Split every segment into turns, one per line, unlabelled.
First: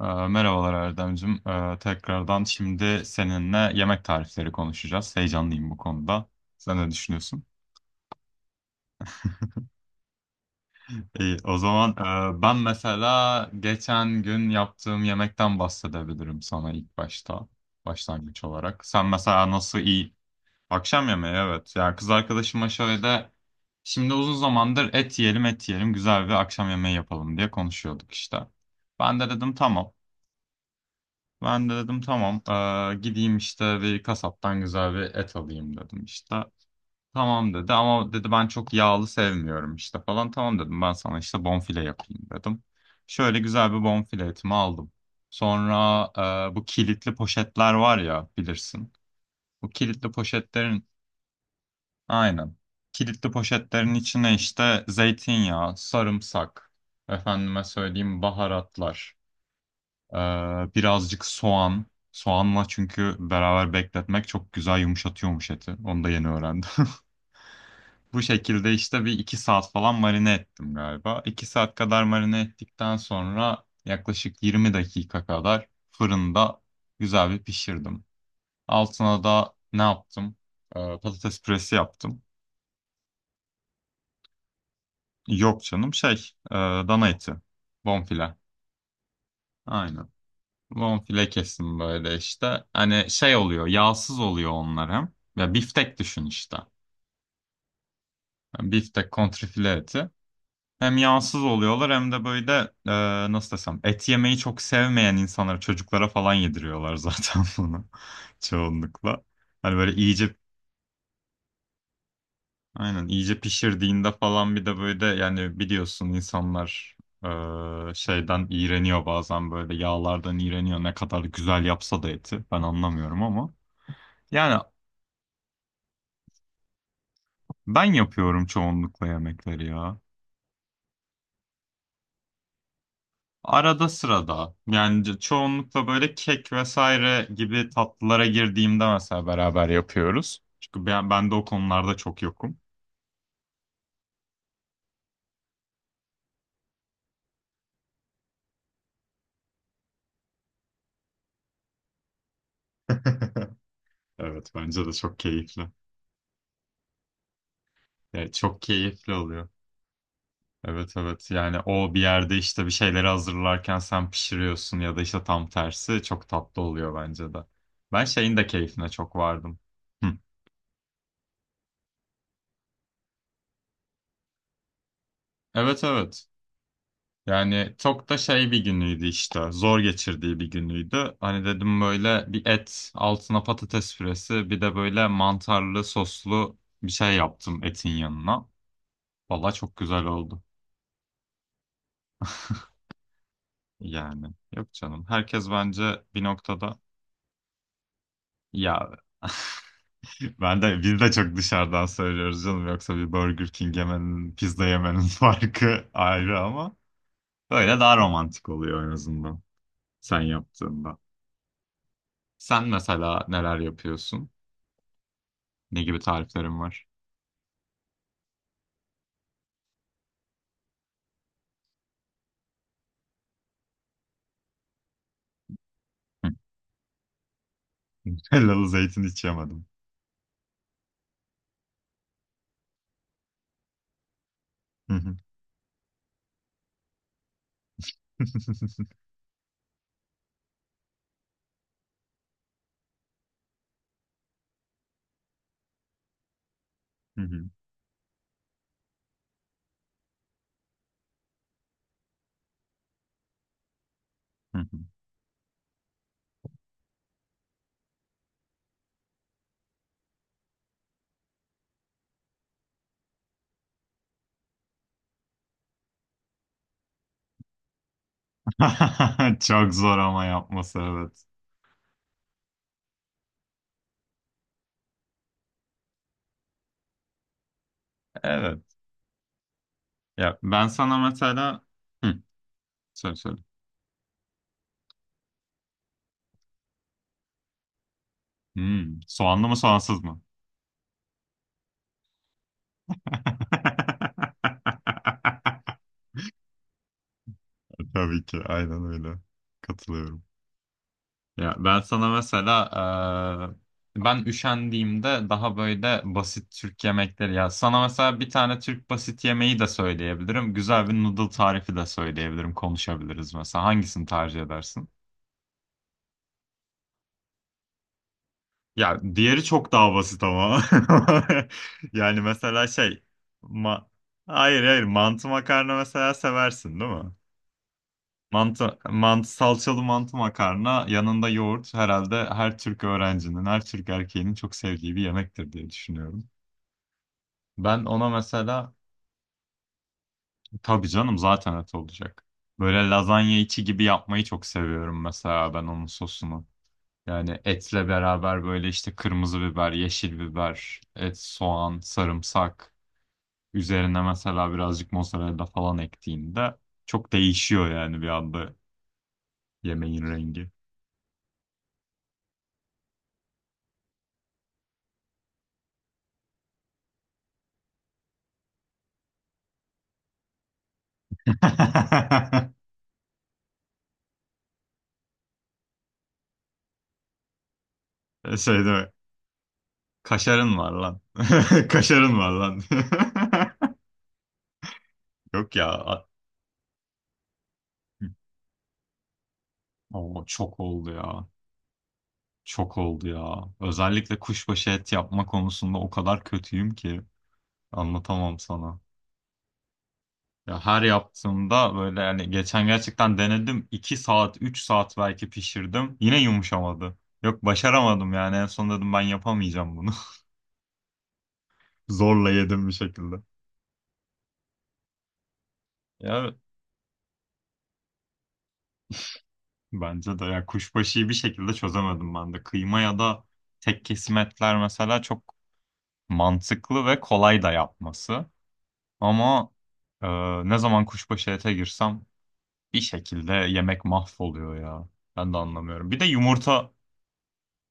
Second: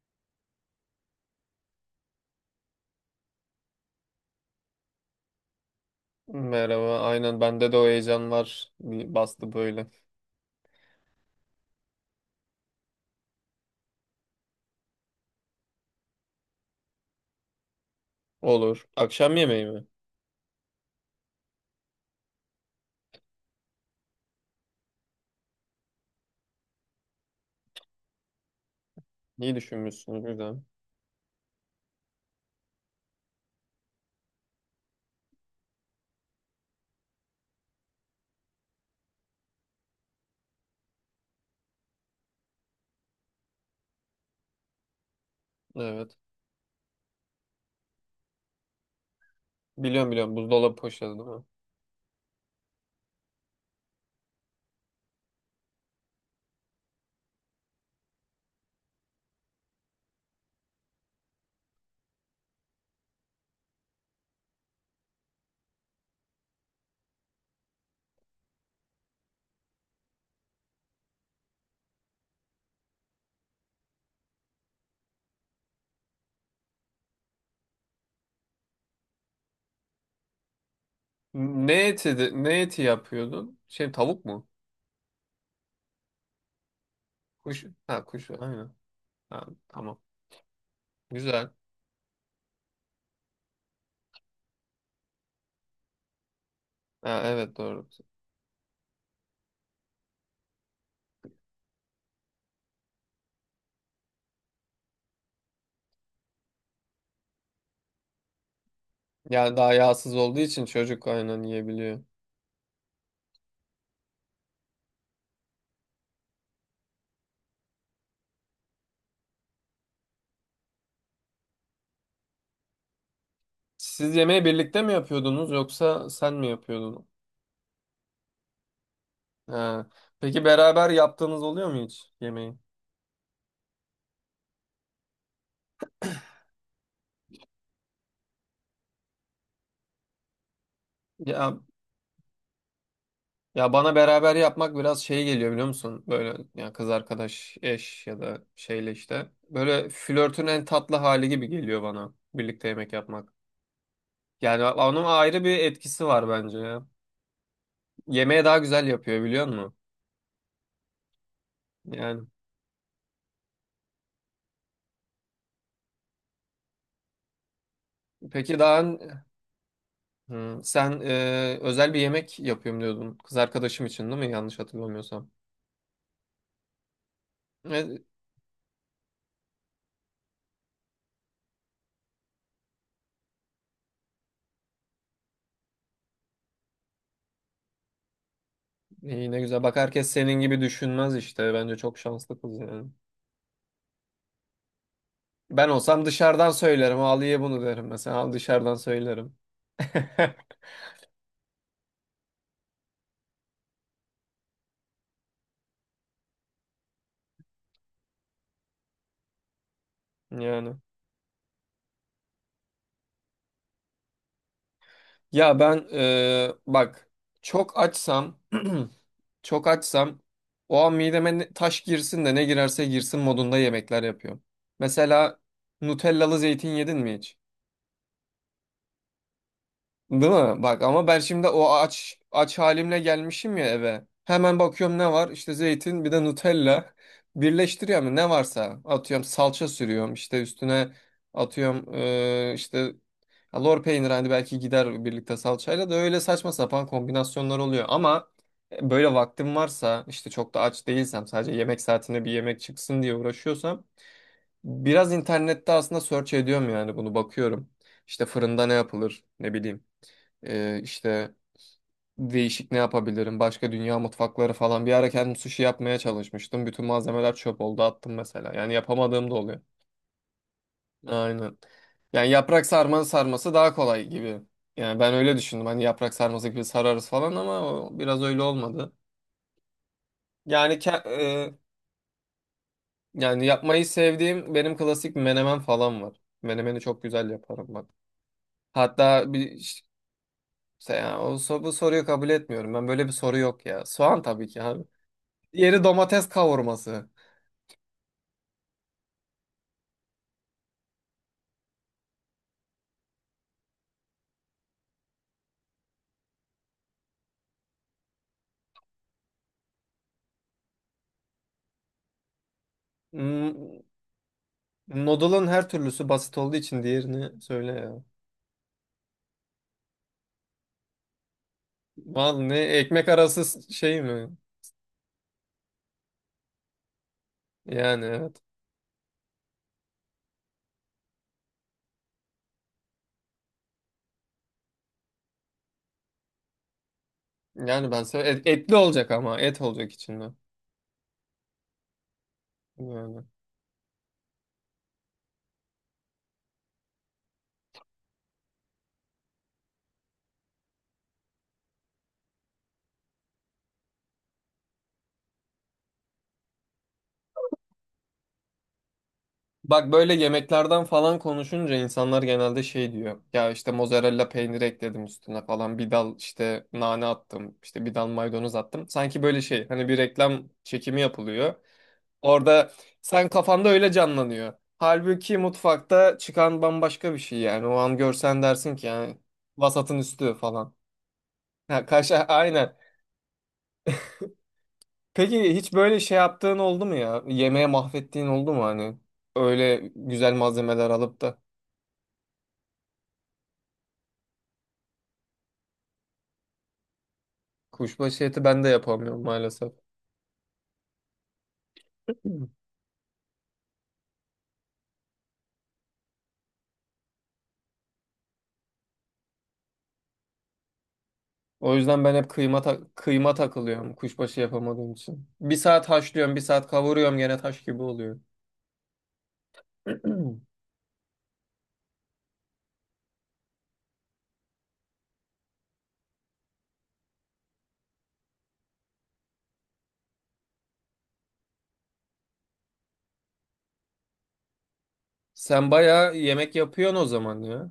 Merhabalar Erdemcim. Tekrardan şimdi seninle yemek tarifleri konuşacağız. Heyecanlıyım bu konuda. Sen ne
Merhaba. Aynen
düşünüyorsun?
bende de o heyecan var. Bir bastı böyle.
İyi, o zaman ben mesela geçen gün yaptığım yemekten bahsedebilirim sana ilk başta, başlangıç olarak.
Olur.
Sen
Akşam
mesela
yemeği
nasıl
mi?
iyi akşam yemeği evet. Ya kız arkadaşıma şöyle şimdi uzun zamandır et yiyelim et yiyelim güzel bir akşam yemeği yapalım diye konuşuyorduk işte. Ben de
İyi
dedim tamam.
düşünmüşsünüz. Güzel.
Ben de dedim tamam, gideyim işte bir kasaptan güzel bir et alayım dedim işte. Tamam dedi ama dedi ben çok yağlı sevmiyorum işte falan. Tamam dedim ben sana işte bonfile yapayım dedim. Şöyle güzel bir bonfile etimi aldım. Sonra
Evet.
bu kilitli poşetler var ya bilirsin. Bu
Biliyorum
kilitli
biliyorum. Buzdolabı
poşetlerin
poşeti değil mi?
aynen. Kilitli poşetlerin içine işte zeytinyağı, sarımsak, efendime söyleyeyim baharatlar. Ee, birazcık soğan. Soğanla çünkü beraber bekletmek çok güzel yumuşatıyormuş eti. Onu da yeni öğrendim. Bu şekilde işte bir iki saat falan marine ettim galiba. 2 saat kadar marine ettikten sonra yaklaşık 20 dakika kadar fırında güzel bir pişirdim. Altına da ne yaptım? Patates püresi
Ne eti,
yaptım.
ne eti yapıyordun? Şey, tavuk mu?
Yok canım şey, dana eti.
Kuş. Ha, kuş.
Bonfile.
Aynen. Ha, tamam.
Aynen. Bonfile
Güzel.
kesim böyle işte. Hani şey oluyor, yağsız oluyor onlar hem. Ya biftek düşün işte.
Ha, evet, doğru.
Yani biftek kontrfile eti. Hem yağsız oluyorlar hem de böyle nasıl desem et yemeyi çok sevmeyen insanlara, çocuklara falan yediriyorlar zaten bunu çoğunlukla.
Yani daha
Hani böyle
yağsız
iyice
olduğu için çocuk aynen yiyebiliyor.
aynen iyice pişirdiğinde falan bir de böyle yani biliyorsun insanlar şeyden iğreniyor bazen böyle yağlardan iğreniyor ne kadar güzel yapsa da eti. Ben anlamıyorum ama.
Siz yemeği
Yani
birlikte mi yapıyordunuz yoksa sen mi yapıyordun?
ben yapıyorum çoğunlukla yemekleri
Ha.
ya.
Peki beraber yaptığınız oluyor mu hiç yemeği?
Arada sırada. Yani çoğunlukla böyle kek vesaire gibi tatlılara girdiğimde mesela beraber yapıyoruz. Çünkü ben de o
Ya
konularda çok yokum.
Ya bana beraber yapmak biraz şey geliyor, biliyor musun? Böyle ya kız arkadaş, eş ya da şeyle işte. Böyle flörtün en tatlı hali gibi geliyor bana birlikte yemek yapmak.
Evet
Yani
bence de
onun
çok
ayrı bir
keyifli.
etkisi var bence ya.
Yani
Yemeği daha
çok
güzel
keyifli
yapıyor, biliyor
oluyor.
musun?
Evet evet yani o bir
Yani
yerde işte bir şeyleri hazırlarken sen pişiriyorsun ya da işte tam tersi çok tatlı oluyor bence de. Ben şeyin de
peki daha
keyfine çok vardım. Hı.
Hı, sen özel bir yemek yapıyorum diyordun. Kız arkadaşım için, değil mi? Yanlış hatırlamıyorsam.
Evet evet. Yani
E,
çok da şey bir günüydü işte. Zor geçirdiği bir günüydü. Hani dedim böyle bir et, altına patates püresi, bir de böyle mantarlı soslu bir şey yaptım etin yanına.
iyi ne
Valla
güzel.
çok
Bak
güzel
herkes senin
oldu.
gibi düşünmez işte. Bence çok şanslı kız yani.
Yani yok canım. Herkes
Ben
bence
olsam
bir
dışarıdan
noktada
söylerim. Ali'ye bunu derim mesela. Al dışarıdan
ya.
söylerim.
Ben de biz de çok dışarıdan söylüyoruz canım. Yoksa bir Burger King yemenin, pizza yemenin farkı ayrı ama böyle daha romantik oluyor en azından sen
Yani.
yaptığında. Sen mesela neler yapıyorsun?
Ya
Ne
ben
gibi tariflerim var?
bak, çok açsam çok açsam o an mideme taş girsin de ne girerse girsin modunda yemekler yapıyorum. Mesela
Hı.
Nutellalı zeytin yedin mi hiç?
Hellalı zeytin hiç yemedim.
Değil mi? Bak ama ben şimdi o aç aç halimle gelmişim ya eve. Hemen
Hı
bakıyorum, ne
hı.
var? İşte zeytin, bir de Nutella. Birleştiriyorum ne varsa. Atıyorum, salça sürüyorum işte üstüne, atıyorum işte ya lor peynir, hani belki gider birlikte salçayla, da öyle saçma sapan
Hı hı.
kombinasyonlar oluyor. Ama böyle vaktim varsa, işte çok da aç değilsem, sadece yemek saatinde bir yemek çıksın diye uğraşıyorsam
Hı hı.
biraz internette aslında search ediyorum yani bunu, bakıyorum. İşte fırında ne yapılır, ne bileyim. İşte değişik ne yapabilirim? Başka dünya mutfakları falan. Bir ara kendim sushi yapmaya çalışmıştım. Bütün malzemeler çöp oldu, attım mesela. Yani yapamadığım da oluyor.
Çok zor ama yapması evet.
Aynen. Yani yaprak sarmanın sarması daha kolay gibi. Yani ben öyle düşündüm. Hani yaprak sarması gibi sararız falan, ama o biraz öyle
Evet.
olmadı.
Ya ben
Yani
sana mesela. Hı, söyle söyle.
yani yapmayı sevdiğim benim klasik menemen falan var. Menemeni çok güzel yaparım ben.
Hmm,
Hatta
soğanlı mı
bir
soğansız mı?
işte ya, bu soruyu kabul etmiyorum. Ben, böyle bir soru yok ya. Soğan tabii ki abi. Diğeri domates kavurması.
Tabii ki aynen öyle. Katılıyorum. Ya ben sana mesela ben üşendiğimde daha böyle basit Türk yemekleri, ya sana mesela bir tane Türk basit yemeği de söyleyebilirim. Güzel bir noodle tarifi de söyleyebilirim. Konuşabiliriz mesela.
Hmm,
Hangisini tercih edersin?
noodle'ın her türlüsü basit olduğu için diğerini söyle ya.
Ya diğeri çok daha basit ama. Yani
Vallahi ne,
mesela şey,
ekmek arası
ma
şey mi?
hayır hayır mantı makarna mesela seversin değil mi?
Yani evet.
Mantı, salçalı mantı makarna, yanında yoğurt, herhalde her Türk öğrencinin, her Türk erkeğinin çok sevdiği bir yemektir diye düşünüyorum. Ben
Yani ben
ona
söyle
mesela,
etli olacak, ama et olacak içinde.
tabii canım zaten et olacak. Böyle
Yani.
lazanya içi gibi yapmayı çok seviyorum mesela, ben onun sosunu. Yani etle beraber böyle işte kırmızı biber, yeşil biber, et, soğan, sarımsak, üzerine mesela birazcık mozzarella falan ektiğinde çok değişiyor yani bir anda
Bak
yemeğin
böyle
rengi.
yemeklerden falan konuşunca insanlar genelde şey diyor. Ya işte mozzarella peyniri ekledim üstüne falan. Bir dal işte nane attım. İşte bir dal maydanoz attım. Sanki böyle şey, hani bir reklam çekimi yapılıyor. Orada sen kafanda öyle canlanıyor. Halbuki mutfakta çıkan bambaşka bir şey yani. O an
E,
görsen
şey
dersin
değil,
ki yani vasatın üstü
kaşarın var
falan.
lan.
Ha, kaş
Kaşarın var lan.
aynen.
Yok
Peki
ya.
hiç böyle şey yaptığın oldu mu ya? Yemeğe mahvettiğin oldu mu hani? Öyle
Oo,
güzel
çok oldu
malzemeler alıp
ya.
da.
Çok oldu ya. Özellikle kuşbaşı et yapma konusunda o kadar kötüyüm ki
Kuşbaşı
anlatamam
eti ben de
sana.
yapamıyorum maalesef.
Ya her yaptığımda böyle, yani geçen gerçekten denedim. 2 saat, 3 saat belki pişirdim. Yine yumuşamadı. Yok, başaramadım yani, en son dedim ben yapamayacağım bunu.
O yüzden ben
Zorla
hep kıyma
yedim bir şekilde.
kıyma takılıyorum kuşbaşı yapamadığım için. Bir saat
Ya
haşlıyorum, bir saat kavuruyorum, gene taş gibi oluyor.
bence de ya kuşbaşıyı bir şekilde çözemedim ben de. Kıyma ya da tek kesim etler mesela çok mantıklı ve kolay da yapması. Ama e, ne zaman kuşbaşı ete girsem bir şekilde yemek mahvoluyor ya. Ben de
Sen
anlamıyorum. Bir de
bayağı yemek
yumurta
yapıyorsun o zaman ya.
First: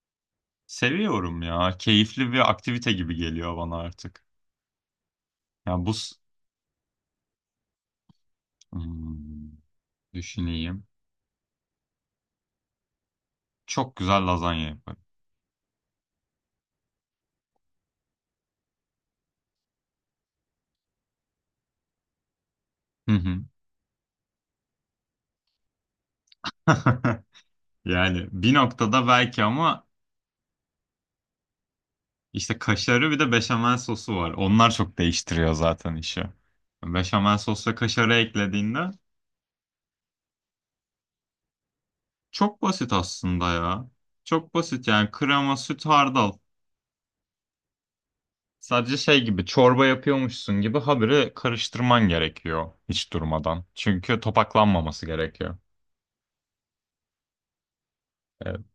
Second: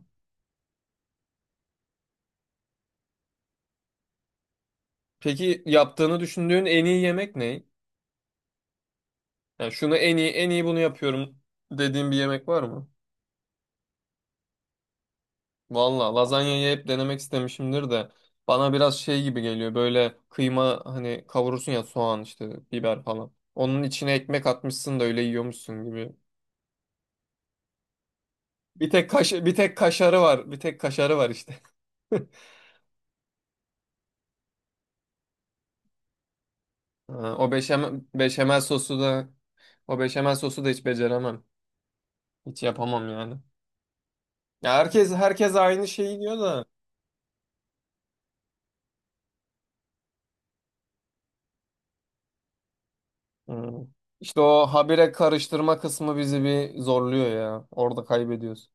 seviyorum ya. Keyifli bir aktivite gibi geliyor bana artık.
Peki
Ya bu s-
yaptığını düşündüğün en iyi yemek ne?
Hmm,
Yani şunu en iyi, bunu
düşüneyim.
yapıyorum dediğin bir yemek var mı?
Çok güzel lazanya yaparım.
Valla lazanyayı hep denemek istemişimdir de bana biraz şey gibi geliyor, böyle kıyma hani kavurursun ya, soğan işte, biber
Hı
falan.
hı.
Onun içine ekmek atmışsın da öyle yiyormuşsun gibi.
Yani bir
Bir
noktada
tek kaş,
belki
bir tek
ama
kaşarı var. Bir tek kaşarı var işte.
İşte kaşarı, bir de beşamel sosu var. Onlar çok değiştiriyor zaten işi.
Ha,
Beşamel
O
sos ve
beşamel,
kaşarı
beşamel
eklediğinde
sosu da o beşamel sosu da hiç beceremem.
çok
Hiç
basit
yapamam yani.
aslında ya. Çok
Ya
basit yani,
herkes
krema, süt,
aynı şeyi
hardal.
diyor da
Sadece şey gibi, çorba yapıyormuşsun gibi habire karıştırman gerekiyor hiç durmadan.
Hmm.
Çünkü
İşte o
topaklanmaması
habire
gerekiyor.
karıştırma kısmı bizi bir zorluyor ya. Orada
Evet,
kaybediyoruz.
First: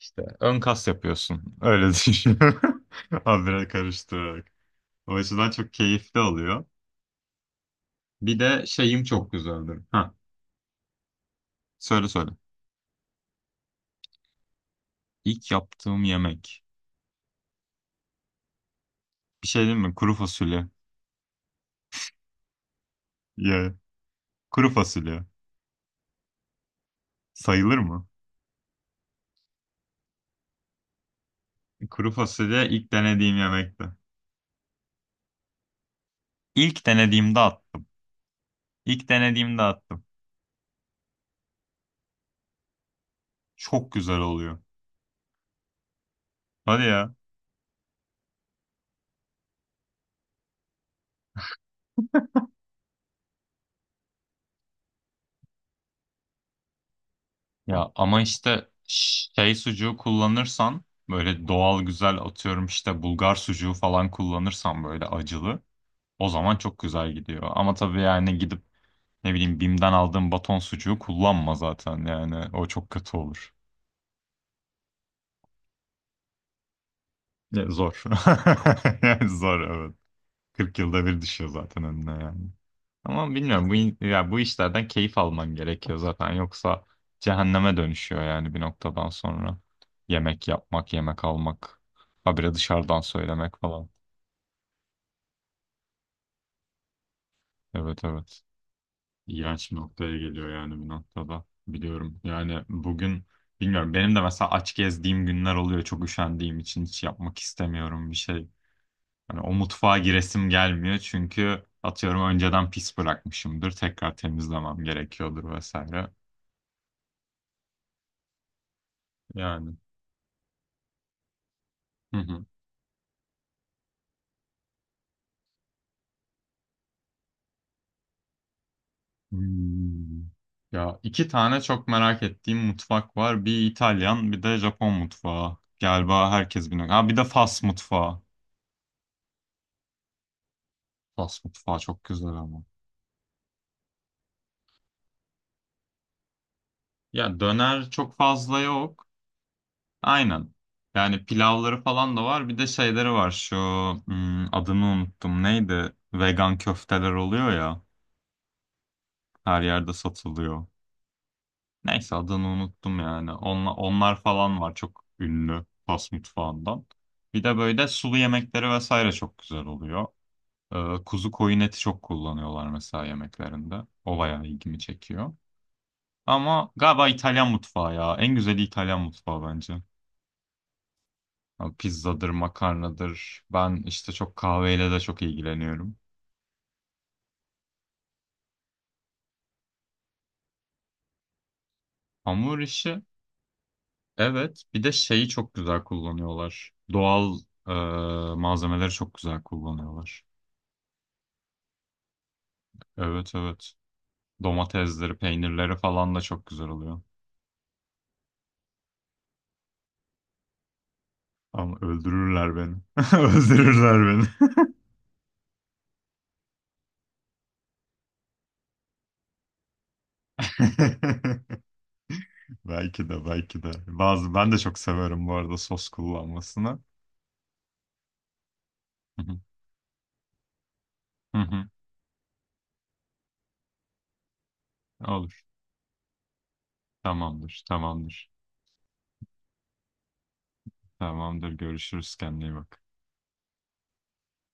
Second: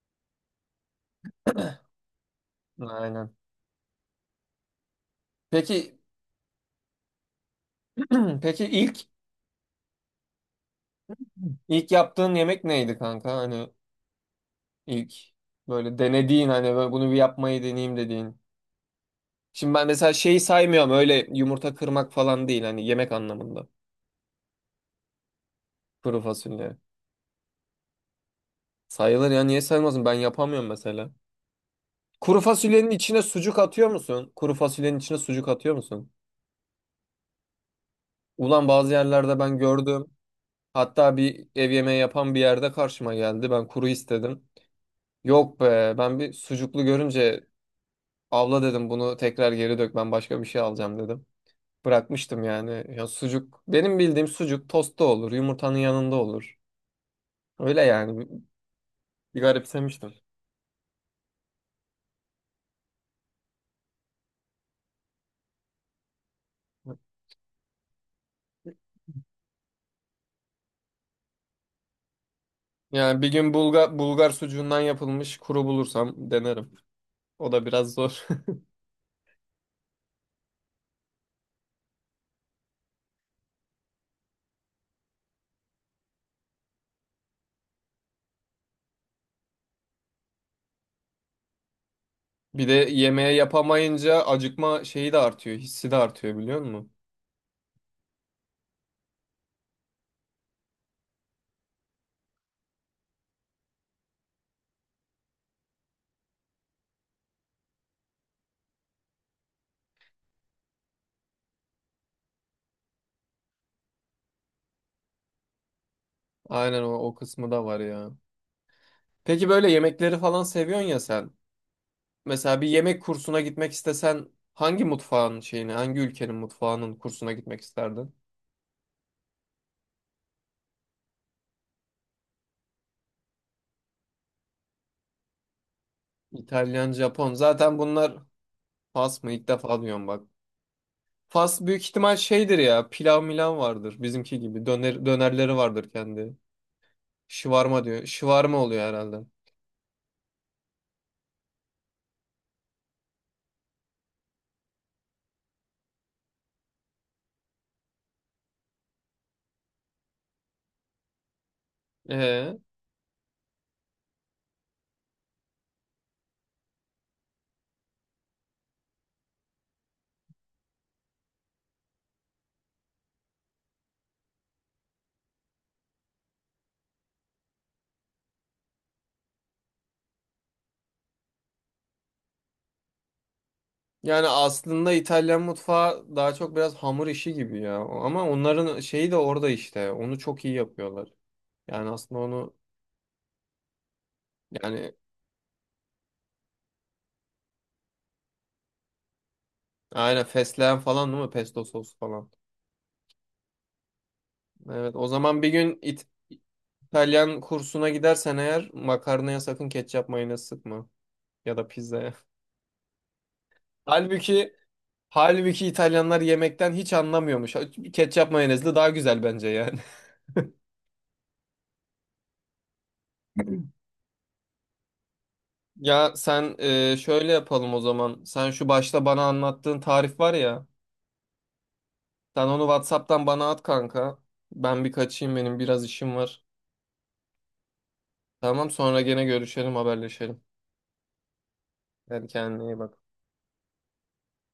işte ön kas yapıyorsun. Öyle düşün.
Aynen.
Habire karıştırarak. O açıdan çok
Peki
keyifli oluyor. Bir
peki
de
ilk
şeyim çok güzeldir. Ha,
ilk
söyle söyle.
yaptığın yemek neydi kanka? Hani ilk
İlk
böyle
yaptığım
denediğin,
yemek.
hani böyle bunu bir yapmayı deneyeyim dediğin.
Bir şey
Şimdi
değil
ben
mi?
mesela
Kuru
şeyi
fasulye.
saymıyorum, öyle yumurta kırmak falan değil, hani yemek anlamında.
Ya. Kuru fasulye.
Kuru fasulye.
Sayılır mı?
Sayılır ya, niye saymazsın? Ben yapamıyorum mesela.
Kuru
Kuru
fasulye
fasulyenin
ilk
içine
denediğim
sucuk
yemekti.
atıyor musun? Kuru fasulyenin içine sucuk atıyor musun?
İlk denediğimde attım.
Ulan bazı
İlk
yerlerde ben
denediğimde attım.
gördüm. Hatta bir ev yemeği yapan bir yerde karşıma geldi. Ben kuru
Çok güzel
istedim.
oluyor.
Yok be, ben bir
Hadi
sucuklu
ya.
görünce abla dedim, bunu tekrar geri dök, ben başka bir şey alacağım dedim. Bırakmıştım yani. Ya sucuk, benim bildiğim sucuk tostta olur, yumurtanın yanında olur. Öyle
Ya
yani
ama
bir,
işte
bir
şey sucuğu
garipsemiştim.
kullanırsan, böyle doğal güzel, atıyorum işte Bulgar sucuğu falan kullanırsan böyle acılı, o zaman çok güzel gidiyor. Ama tabii yani gidip ne bileyim Bim'den aldığım baton sucuğu kullanma zaten, yani o çok kötü
Yani bir
olur.
gün Bulgar sucuğundan yapılmış kuru bulursam denerim. O
Ya,
da biraz
zor.
zor.
Yani zor evet, 40 yılda bir düşüyor zaten önüne yani. Ama bilmiyorum, ya bu işlerden keyif alman gerekiyor zaten, yoksa cehenneme dönüşüyor yani bir noktadan sonra. Yemek yapmak, yemek almak, habire
Bir de
dışarıdan
yemeğe
söylemek falan.
yapamayınca acıkma şeyi de artıyor, hissi de artıyor, biliyor musun?
Evet evet. İğrenç bir noktaya geliyor yani bir noktada. Biliyorum. Yani bugün bilmiyorum, benim de mesela aç gezdiğim günler oluyor, çok üşendiğim için hiç yapmak istemiyorum bir şey. Hani o mutfağa giresim gelmiyor, çünkü atıyorum önceden pis bırakmışımdır. Tekrar temizlemem gerekiyordur vesaire.
Aynen o, o kısmı da var ya. Peki böyle
Yani.
yemekleri falan seviyorsun ya sen.
Hı hı.
Mesela bir yemek kursuna gitmek istesen hangi mutfağın şeyini, hangi ülkenin mutfağının kursuna gitmek isterdin?
Hmm. Ya iki tane çok merak ettiğim mutfak var. Bir İtalyan, bir de Japon mutfağı. Galiba herkes biliyor.
İtalyan,
Ha, bir de
Japon.
Fas
Zaten bunlar
mutfağı.
Fas mı? İlk defa duyuyorum bak.
Fas
Fas
mutfağı
büyük
çok
ihtimal
güzel
şeydir
ama.
ya. Pilav milan vardır bizimki gibi. Döner, dönerleri vardır kendi.
Ya
Şıvarma
döner
diyor.
çok
Şıvarma
fazla
oluyor
yok.
herhalde.
Aynen. Yani pilavları falan da var. Bir de şeyleri var. Şu adını unuttum. Neydi? Vegan köfteler oluyor ya. Her yerde satılıyor. Neyse adını
Ee,
unuttum yani. Onlar falan var, çok ünlü Fas mutfağından. Bir de böyle sulu yemekleri vesaire çok güzel oluyor. Kuzu koyun eti çok kullanıyorlar mesela yemeklerinde. O bayağı ilgimi çekiyor. Ama galiba İtalyan mutfağı ya. En güzeli İtalyan mutfağı bence. Ya pizzadır, makarnadır. Ben işte
yani
çok kahveyle
aslında
de çok
İtalyan
ilgileniyorum.
mutfağı daha çok biraz hamur işi gibi ya. Ama onların şeyi de orada işte. Onu çok iyi yapıyorlar. Yani aslında onu
Hamur işi. Evet, bir de
yani
şeyi çok güzel kullanıyorlar. Doğal e, malzemeleri çok güzel kullanıyorlar.
aynen fesleğen falan, değil mi? Pesto sos falan.
Evet evet.
Evet, o
Domatesleri,
zaman bir
peynirleri
gün
falan da çok güzel oluyor.
İtalyan kursuna gidersen eğer makarnaya sakın ketçap mayonez sıkma. Ya da
Ama
pizzaya.
öldürürler beni. Öldürürler beni.
Halbuki halbuki İtalyanlar yemekten hiç anlamıyormuş. Ketçap mayonezli daha güzel bence yani.
Belki de belki de. Bazı ben de çok severim bu arada sos
Ya sen
kullanmasını.
şöyle yapalım o zaman. Sen şu başta
Hı
bana
hı,
anlattığın tarif var ya.
hı hı.
Sen onu WhatsApp'tan bana at kanka. Ben bir kaçayım,
Olur.
benim biraz işim var.
Tamamdır. Tamamdır.
Tamam, sonra gene görüşelim, haberleşelim.
Tamamdır. Görüşürüz.
Hadi
Kendine iyi
kendine iyi
bak.
bak.